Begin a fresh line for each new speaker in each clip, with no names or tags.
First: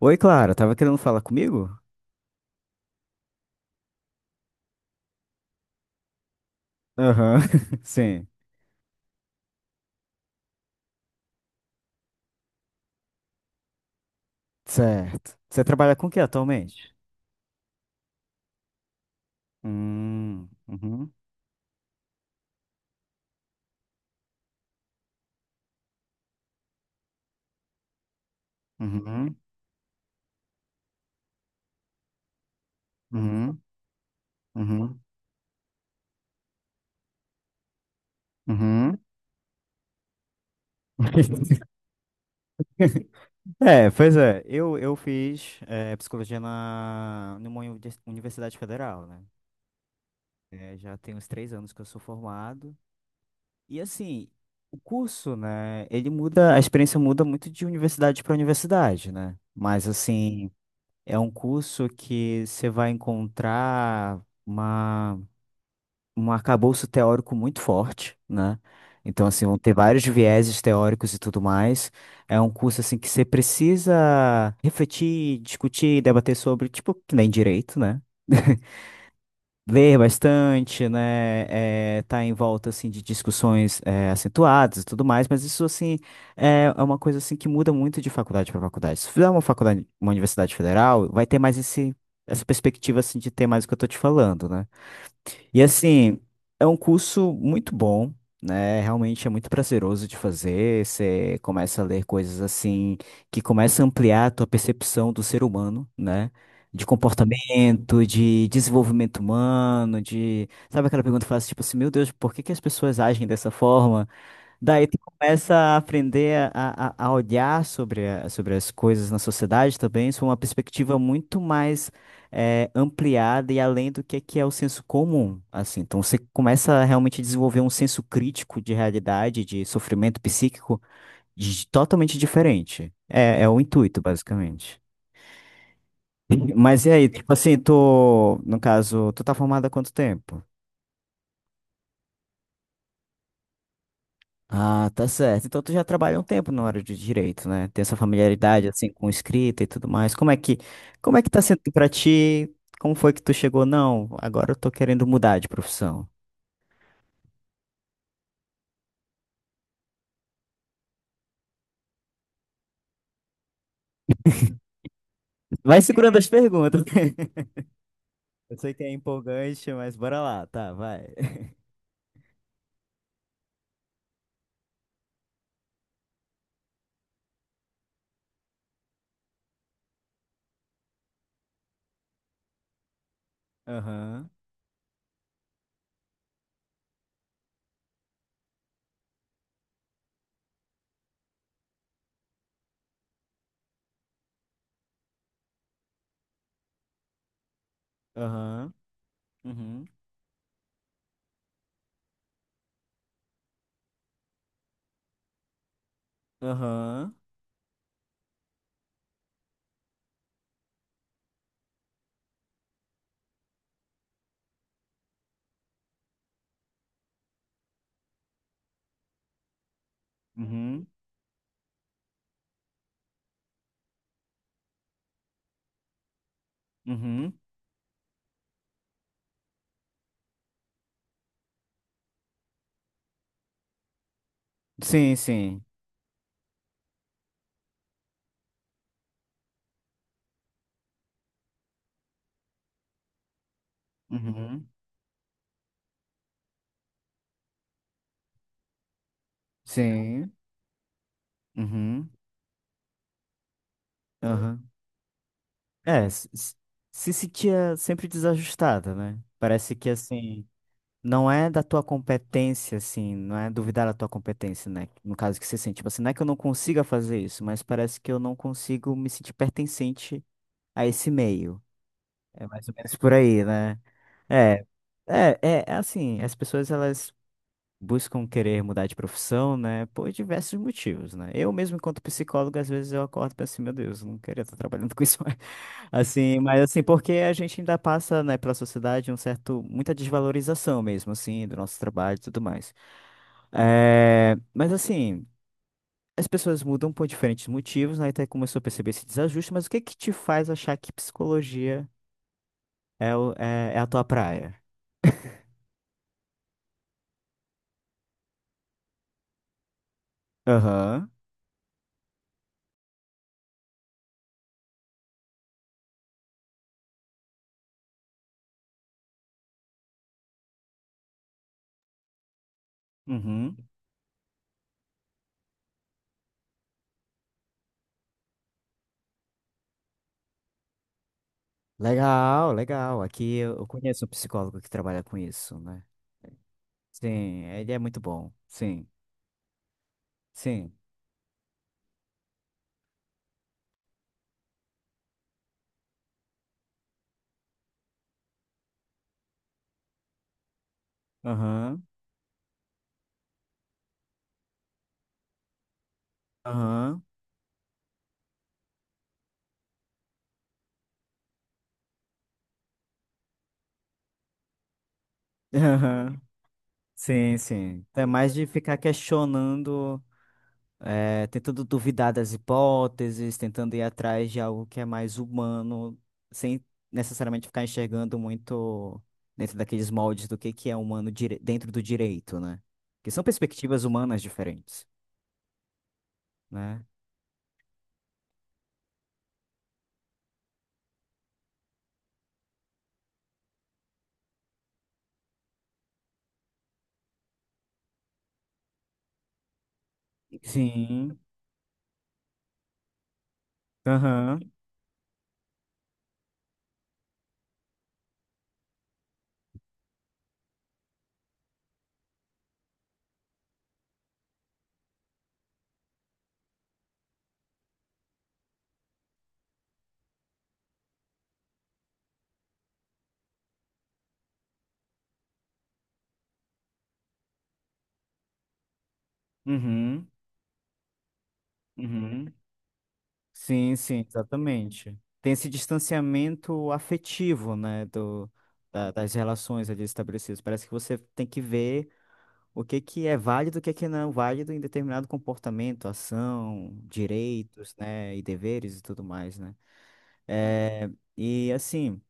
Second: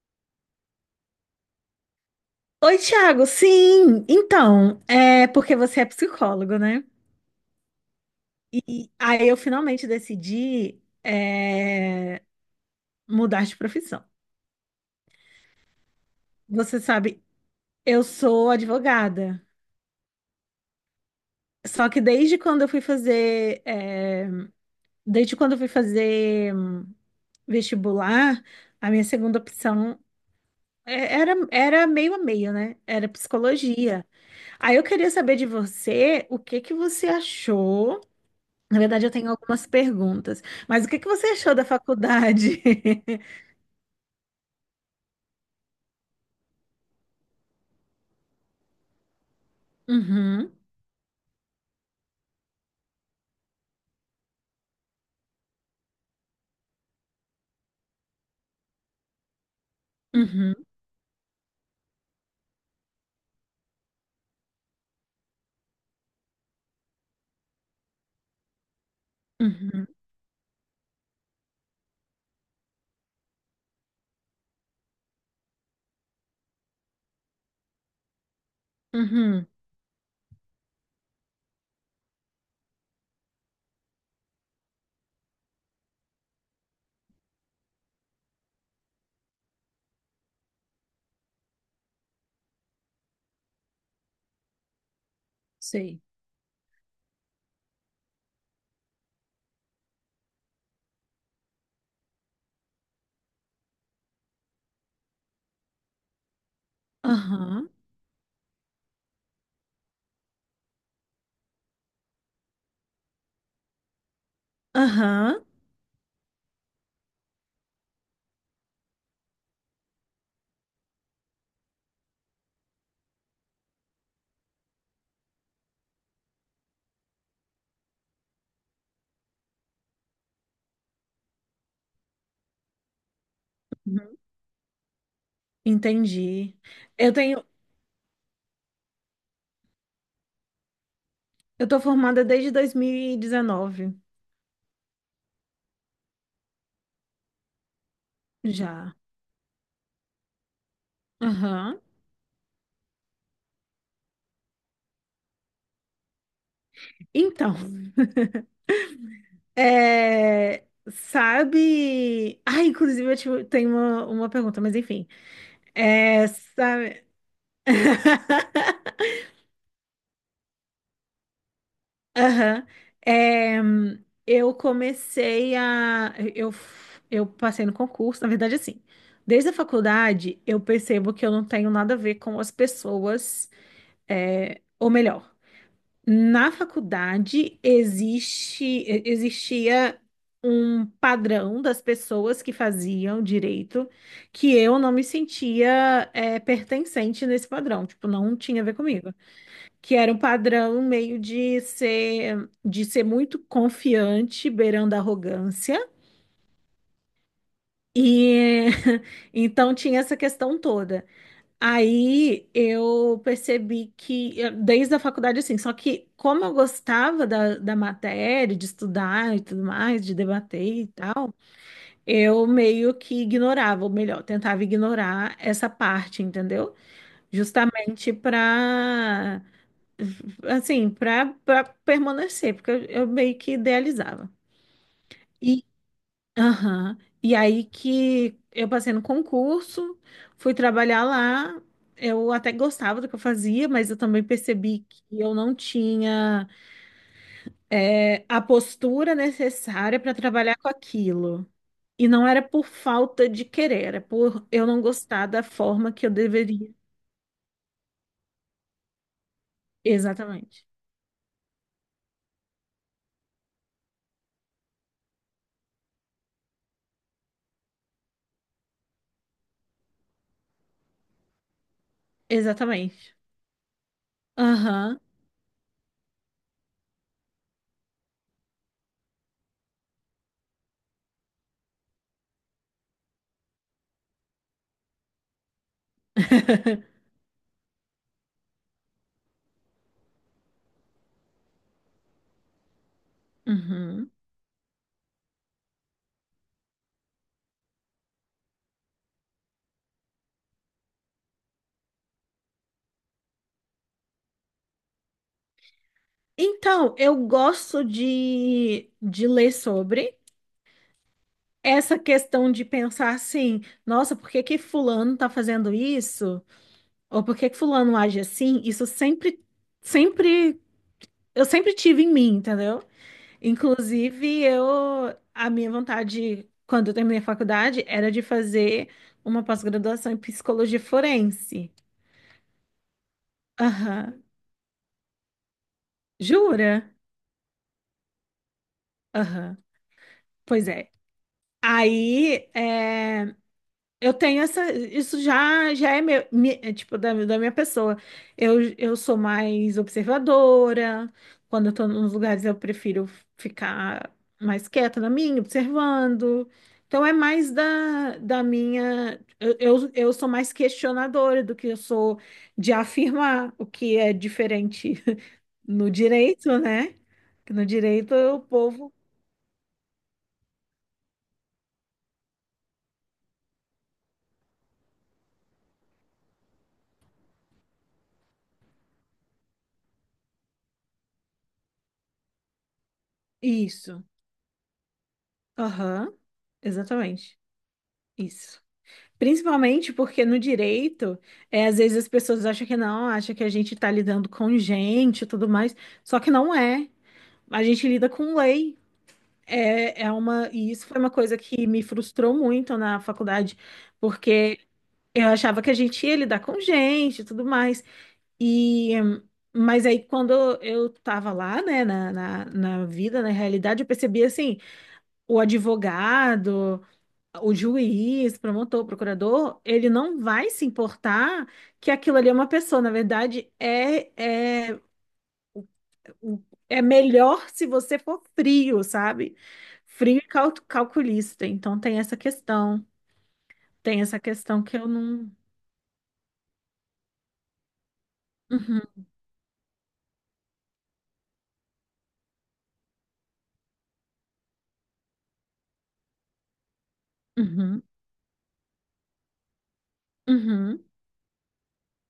Oi, Clara, tava querendo falar comigo?
Oi, Thiago. Sim, então, é porque você é psicólogo, né?
Aham, sim.
E aí eu finalmente decidi é, mudar de profissão.
Certo. Você trabalha com o que
Você
atualmente?
sabe, eu sou advogada.
Uhum,
Só que desde quando eu fui fazer vestibular, a minha
uhum,
segunda opção era meio a meio, né? Era
uhum,
psicologia. Aí eu
uhum,
queria saber de você, o que que você achou? Na
uhum.
verdade, eu tenho algumas perguntas. Mas o que que você achou da faculdade?
É, pois é, eu fiz psicologia numa universidade federal, né?
Uhum,
Já tem uns 3 anos que eu sou formado. E assim, o curso, né, ele muda, a experiência muda muito de universidade para universidade, né? Mas assim.
uhum,
É um curso que você vai encontrar um arcabouço teórico muito forte, né? Então, assim, vão ter
uhum,
vários vieses teóricos e tudo mais. É um curso, assim, que você precisa refletir, discutir, debater sobre, tipo, que nem direito, né?
uhum.
Ler bastante, né? É, tá em volta assim de discussões acentuadas e tudo mais, mas isso assim é uma coisa assim que muda muito de faculdade para faculdade. Se fizer uma faculdade, uma universidade federal, vai ter mais esse essa perspectiva assim de ter mais o que eu tô te falando, né? E
Sei.
assim, é um curso muito bom, né? Realmente é muito prazeroso de fazer. Você começa a ler coisas assim que começa a ampliar a tua percepção do ser humano, né? De
Aham,
comportamento, de desenvolvimento humano, de... Sabe aquela pergunta que faz, tipo assim, meu Deus, por que que as pessoas agem dessa forma? Daí tu
aham.
começa a aprender a olhar sobre, sobre as coisas na sociedade também, sob uma perspectiva muito mais ampliada e além do que é o senso comum, assim. Então você começa a realmente desenvolver um senso crítico de realidade, de sofrimento psíquico totalmente diferente. É, é o intuito,
Uhum.
basicamente.
Entendi.
Mas e aí,
Eu
tipo
tenho,
assim, tu, no caso, tu tá formada há quanto tempo?
eu tô formada desde 2019
Ah, tá certo. Então tu já trabalha um tempo na área de direito, né? Tem essa familiaridade assim
já.
com escrita e tudo mais. Como é que tá sendo
Aham.
pra ti? Como foi que tu chegou? Não, agora eu tô querendo mudar de profissão.
Então, é, sabe? Ah, inclusive eu tenho uma pergunta, mas enfim.
Vai segurando as
É,
perguntas.
sabe?
Eu sei que é empolgante, mas bora lá, tá, vai.
Aham. É, eu comecei a. Eu passei no concurso, na verdade, assim. Desde a faculdade, eu percebo que eu não tenho nada a ver com as pessoas,
Aham.
ou melhor, na faculdade existe, existia um padrão das pessoas que faziam direito que eu não me sentia, pertencente nesse padrão, tipo, não tinha a ver
Aham.
comigo,
Uhum.
que era um padrão meio de ser muito confiante, beirando a arrogância.
Aham.
E então tinha essa questão toda. Aí eu percebi que, desde a faculdade, assim, só que como eu gostava da matéria, de estudar e tudo mais, de debater
Uhum.
e tal, eu meio que ignorava, ou melhor, tentava ignorar essa parte, entendeu?
Uhum.
Justamente para assim, para permanecer, porque eu meio que idealizava.
Sim, sim.
E, aham, e aí que eu passei no concurso, fui trabalhar lá. Eu até gostava do que eu fazia, mas eu também
Uhum.
percebi que eu não tinha a postura necessária para
Sim.
trabalhar com aquilo. E
Uhum.
não era por falta de querer, era por eu
Aham.
não gostar da forma que
É,
eu
se se-
deveria.
se sentia sempre desajustada, né? Parece que assim,
Exatamente.
não é da tua competência, assim, não é duvidar da tua competência, né? No caso que você sente, tipo assim, não é que eu não consiga fazer isso, mas parece que eu não consigo me sentir pertencente a esse meio. É mais ou menos por
Exatamente.
aí, né? É,
Aham.
é assim, as pessoas elas buscam querer mudar de profissão, né, por diversos motivos, né? Eu mesmo, enquanto psicólogo, às vezes eu acordo e penso assim, meu Deus, eu não queria estar trabalhando com isso, mais." assim, mas assim, porque a gente ainda passa, né, pela sociedade um certo, muita desvalorização mesmo, assim, do nosso trabalho e tudo mais.
Uhum.
É, mas assim, as pessoas mudam por diferentes motivos, né, até começou a perceber esse desajuste, mas o que que te faz achar que psicologia é a tua praia?
Então, eu gosto de ler sobre
Aham.
essa questão de pensar assim, nossa, por que que fulano tá fazendo isso? Ou por que que fulano age assim? Isso sempre, sempre, eu sempre tive em mim, entendeu?
Uhum.
Inclusive, a minha vontade, quando eu terminei a faculdade, era de fazer uma pós-graduação em psicologia forense.
Legal, legal. Aqui eu conheço um
Aham.
psicólogo que trabalha com isso, né?
Jura?
Sim, ele é muito bom. Sim,
Aham. Pois
sim.
é. Aí, é. Eu tenho essa, isso já já é meu, tipo da minha pessoa. Eu sou mais observadora. Quando eu
Aham,
tô nos lugares, eu prefiro ficar mais quieta na minha, observando.
aham,
Então é mais da minha. Eu sou mais questionadora do que eu sou de afirmar, o que é diferente no
aham.
direito, né?
Sim,
Que no
sim. Então, é
direito
mais
o
de ficar
povo.
questionando, tentando duvidar das hipóteses, tentando ir atrás de algo que é mais humano, sem necessariamente ficar enxergando muito dentro daqueles moldes do que é humano dentro do direito, né? Que são perspectivas
Isso.
humanas diferentes,
Aham.
né?
Exatamente. Isso. Principalmente porque no direito, às vezes as pessoas acham que não, acham que a gente está lidando com gente e tudo mais, só que não é. A gente lida com lei. E isso foi uma
Sim.
coisa que me frustrou muito na faculdade,
Aham.
porque eu achava que a gente ia lidar com gente e tudo mais. E, mas aí quando eu estava lá, né, na vida, na realidade, eu percebi assim, o advogado, o juiz, promotor, procurador, ele não vai se importar que aquilo ali é uma pessoa. Na verdade, é melhor se você for frio, sabe?
Uhum,
Frio e calculista. Então tem essa
uhum.
questão.
Sim,
Tem
sim,
essa questão que eu
exatamente.
não.
Tem esse distanciamento afetivo, né,
Uhum,
das relações ali estabelecidas. Parece que você tem que ver o que que é válido, o que que não é válido em determinado comportamento, ação, direitos,
uhum,
né, e deveres e tudo mais, né?
uhum.
É, e assim,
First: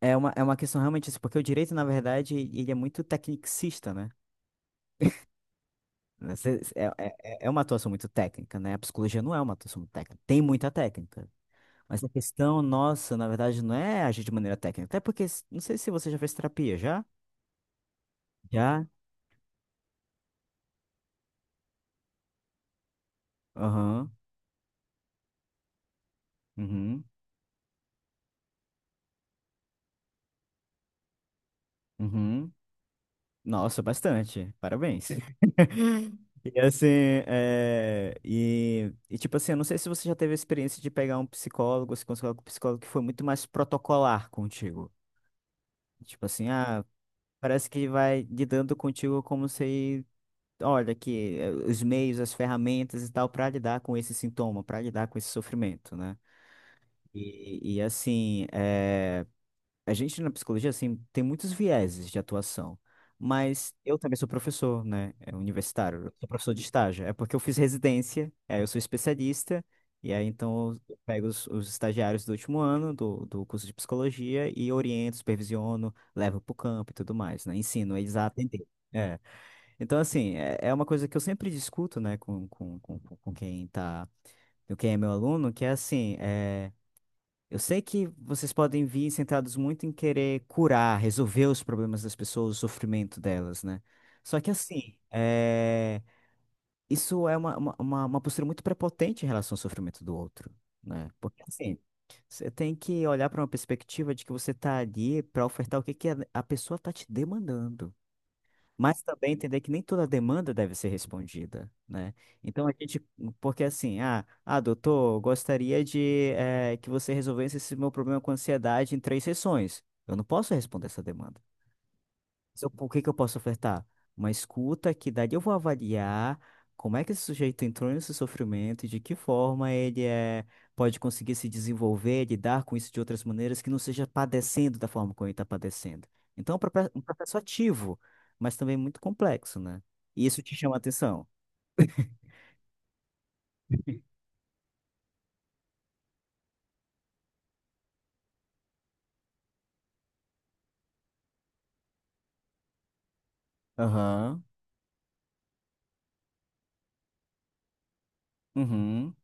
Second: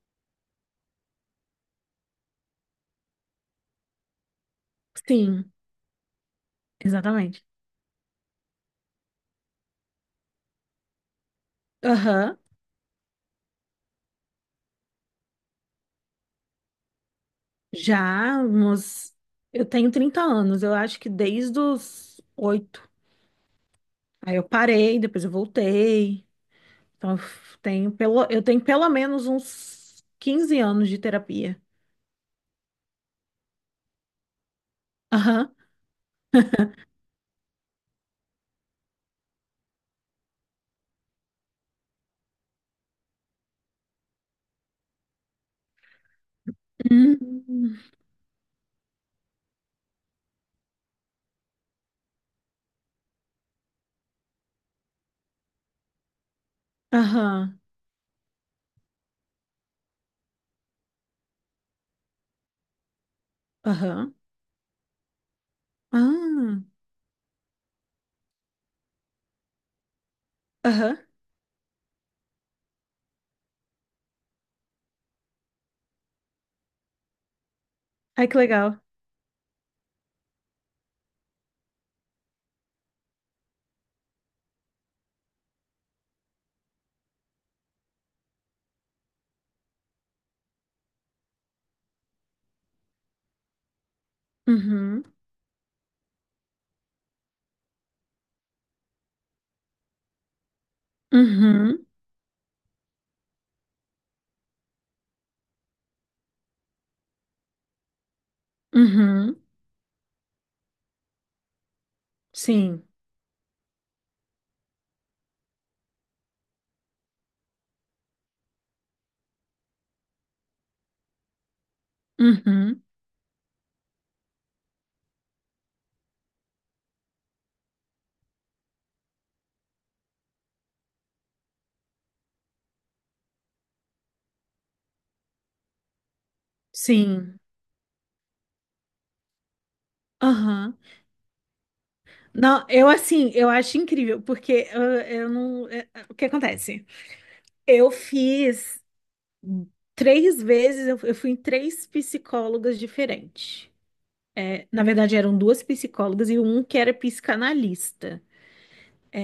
é uma questão realmente isso, porque o direito, na verdade, ele é muito tecnicista, né?
Sim,
Você- É,
exatamente.
é uma atuação muito técnica, né? A psicologia não é uma atuação muito técnica. Tem muita técnica. Mas a
Aham.
questão nossa, na verdade, não é agir de maneira técnica. Até porque, não sei se você já fez terapia, já?
Já
Já?
uns. Eu tenho 30 anos, eu acho que desde os oito.
Aham.
Aí eu parei, depois eu voltei.
Uhum.
Então, eu f- tenho pelo, eu tenho pelo menos uns 15 anos de terapia.
Uhum. Nossa, bastante. Parabéns.
Aham.
E assim, é... e tipo assim, eu não sei se você já teve a experiência de pegar um psicólogo, se consultar com um psicólogo que foi muito mais protocolar contigo. Tipo assim, ah, parece
Hum.
que vai lidando contigo como se, olha, aqui, os meios, as ferramentas e tal, para lidar com esse sintoma, para lidar com esse sofrimento, né?
Aham.
Assim, a gente na psicologia assim, tem muitos vieses de atuação, mas eu
Aham.
também sou professor, né? É universitário, eu sou professor
Ah.
de estágio. É porque eu fiz residência, aí eu sou especialista, e aí então eu
Aham.
pego os estagiários do último ano do curso de psicologia e oriento, supervisiono, levo para o campo e tudo mais, né? Ensino eles a
Ai, que
atender.
legal.
É. Então, assim, é, é uma coisa que eu sempre discuto, né, com quem tá, com quem é meu aluno, que é assim. É eu sei que vocês podem vir centrados muito em querer curar, resolver os problemas das pessoas, o sofrimento delas, né? Só que assim,
Uhum.
é, isso é uma postura muito prepotente em relação ao sofrimento do outro, né? Porque assim,
Uhum.
você tem que olhar para uma perspectiva de que você tá ali para ofertar o que que a pessoa tá te demandando mas também
Uhum.
entender que nem toda demanda deve ser respondida, né? Então a
Sim.
gente, porque assim, ah, ah, doutor, eu gostaria de que você resolvesse esse meu problema com ansiedade em 3 sessões. Eu não posso responder essa demanda se
Uhum.
o que que eu posso ofertar? Uma escuta que daí eu vou avaliar como é que esse sujeito entrou nesse sofrimento e de que forma ele é, pode conseguir se desenvolver, lidar com isso de outras maneiras que não seja padecendo da forma como ele está padecendo. Então, é um processo
Sim.
ativo, mas também muito complexo, né? E isso te chama
Aham.
a atenção.
Não, eu assim, eu acho incrível, porque eu não. O que acontece? Eu fiz três vezes, eu fui em três psicólogas diferentes.
Aham.
Na verdade, eram duas psicólogas e um que era psicanalista.
Uhum.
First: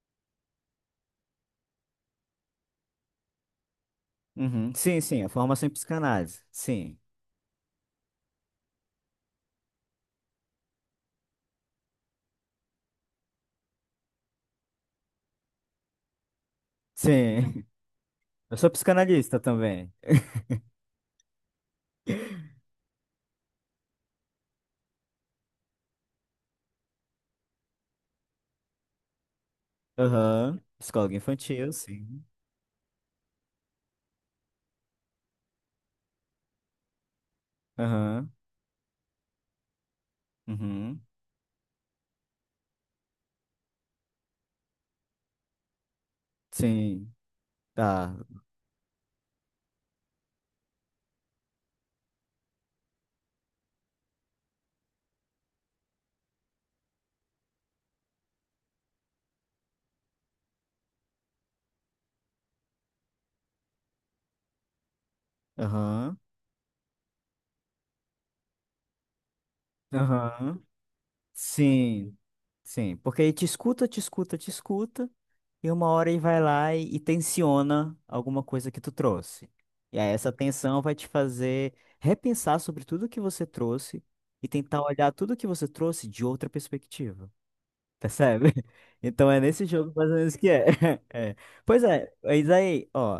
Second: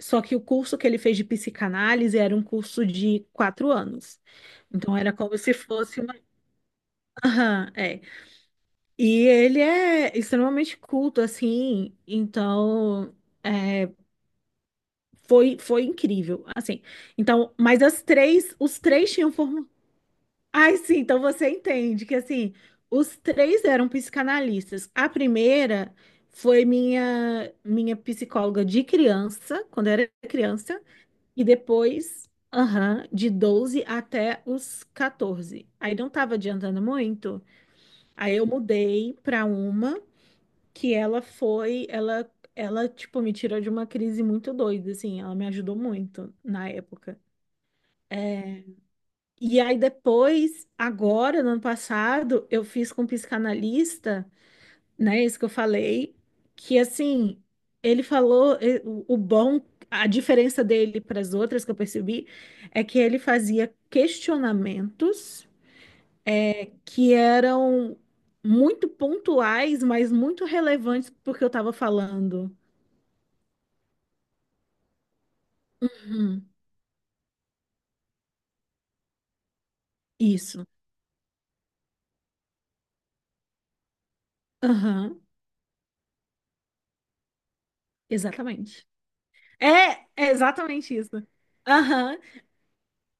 Só que o curso que ele fez de psicanálise era um curso de 4 anos.
Uhum.
Então,
Sim,
era
sim, a
como se
formação em
fosse uma.
psicanálise. Sim.
Aham, é. E ele é extremamente culto, assim. Então, é, foi incrível. Assim, então,
Sim.
mas as três,
Eu sou
os três tinham
psicanalista
formação.
também.
Ai, sim, então você entende que assim, os três eram psicanalistas. A primeira foi minha psicóloga de criança, quando eu era
Aham.
criança,
Psicólogo
e
infantil, sim.
depois, aham, de 12 até os 14. Aí não tava adiantando muito.
Aham.
Aí eu mudei para uma que
Uhum.
ela foi, ela tipo me tirou de uma crise muito doida, assim, ela me ajudou muito na
Sim,
época.
tá.
E aí depois, agora, no ano passado, eu fiz com um psicanalista, né, isso que eu falei, que assim, ele falou, o bom, a diferença dele para as outras que eu percebi, é que ele fazia questionamentos
Aham.
que eram muito pontuais, mas muito
Aham.
relevantes porque eu estava
Sim,
falando.
sim. Porque ele te escuta, te escuta, te escuta, e uma hora ele vai
Uhum.
lá e tensiona alguma coisa que tu trouxe. E aí essa
Isso.
tensão vai te fazer repensar sobre tudo que você trouxe e tentar olhar
Aham,
tudo que você trouxe de outra perspectiva. Percebe?
exatamente.
Então é nesse jogo
É,
mais ou
é
menos que é.
exatamente isso.
É. Pois é,
Aham.
mas aí, ó,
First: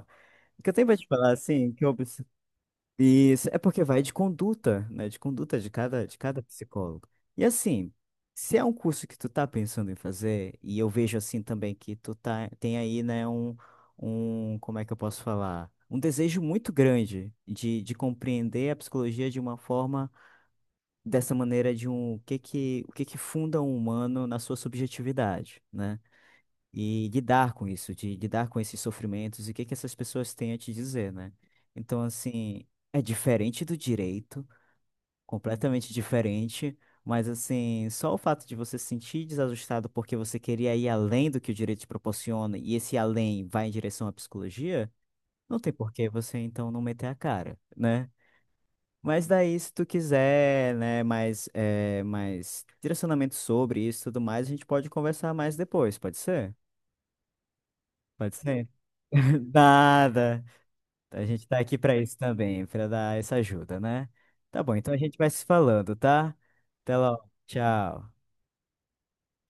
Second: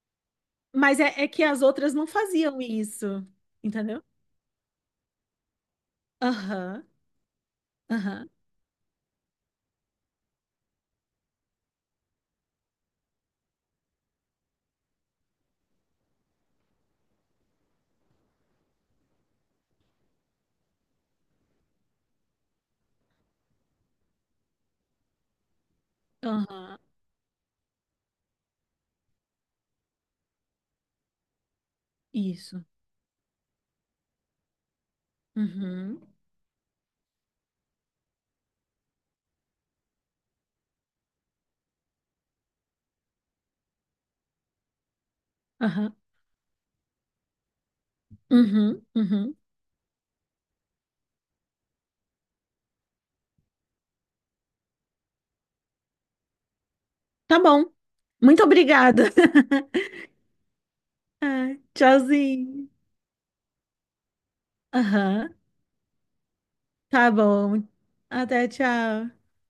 o que eu tenho pra
Mas
te
é
falar,
que as
assim, que
outras
eu,
não faziam isso,
isso, é porque vai
entendeu?
de conduta, né? De conduta de cada
Aham,
psicólogo. E assim,
aham,
se é um curso que tu tá pensando em fazer, e eu vejo assim também que tu tá, tem aí, né, como é que eu posso falar? Um desejo muito grande de compreender a psicologia de uma forma, dessa maneira de um, o que que funda um humano na sua subjetividade, né?
aham,
E lidar com isso, de lidar com esses sofrimentos e o que que essas pessoas têm a te dizer, né? Então, assim,
isso.
é diferente do direito, completamente
Uhum,
diferente, mas assim, só o fato de você se sentir desajustado porque você queria ir além do que o direito te proporciona e esse além vai em direção à psicologia, não tem por
aham,
que você então não meter a cara, né?
uhum,
Mas
uhum.
daí, se tu quiser, né, mais, mais direcionamento sobre isso e tudo mais, a gente pode conversar mais depois, pode ser?
Tá bom.
Pode
Muito
ser?
obrigada.
Nada. A gente tá
Ai,
aqui pra isso também,
tchauzinho.
pra dar essa ajuda, né? Tá bom, então a gente
Aham,
vai se falando, tá? Até
tá
logo.
bom.
Tchau.
Até tchau.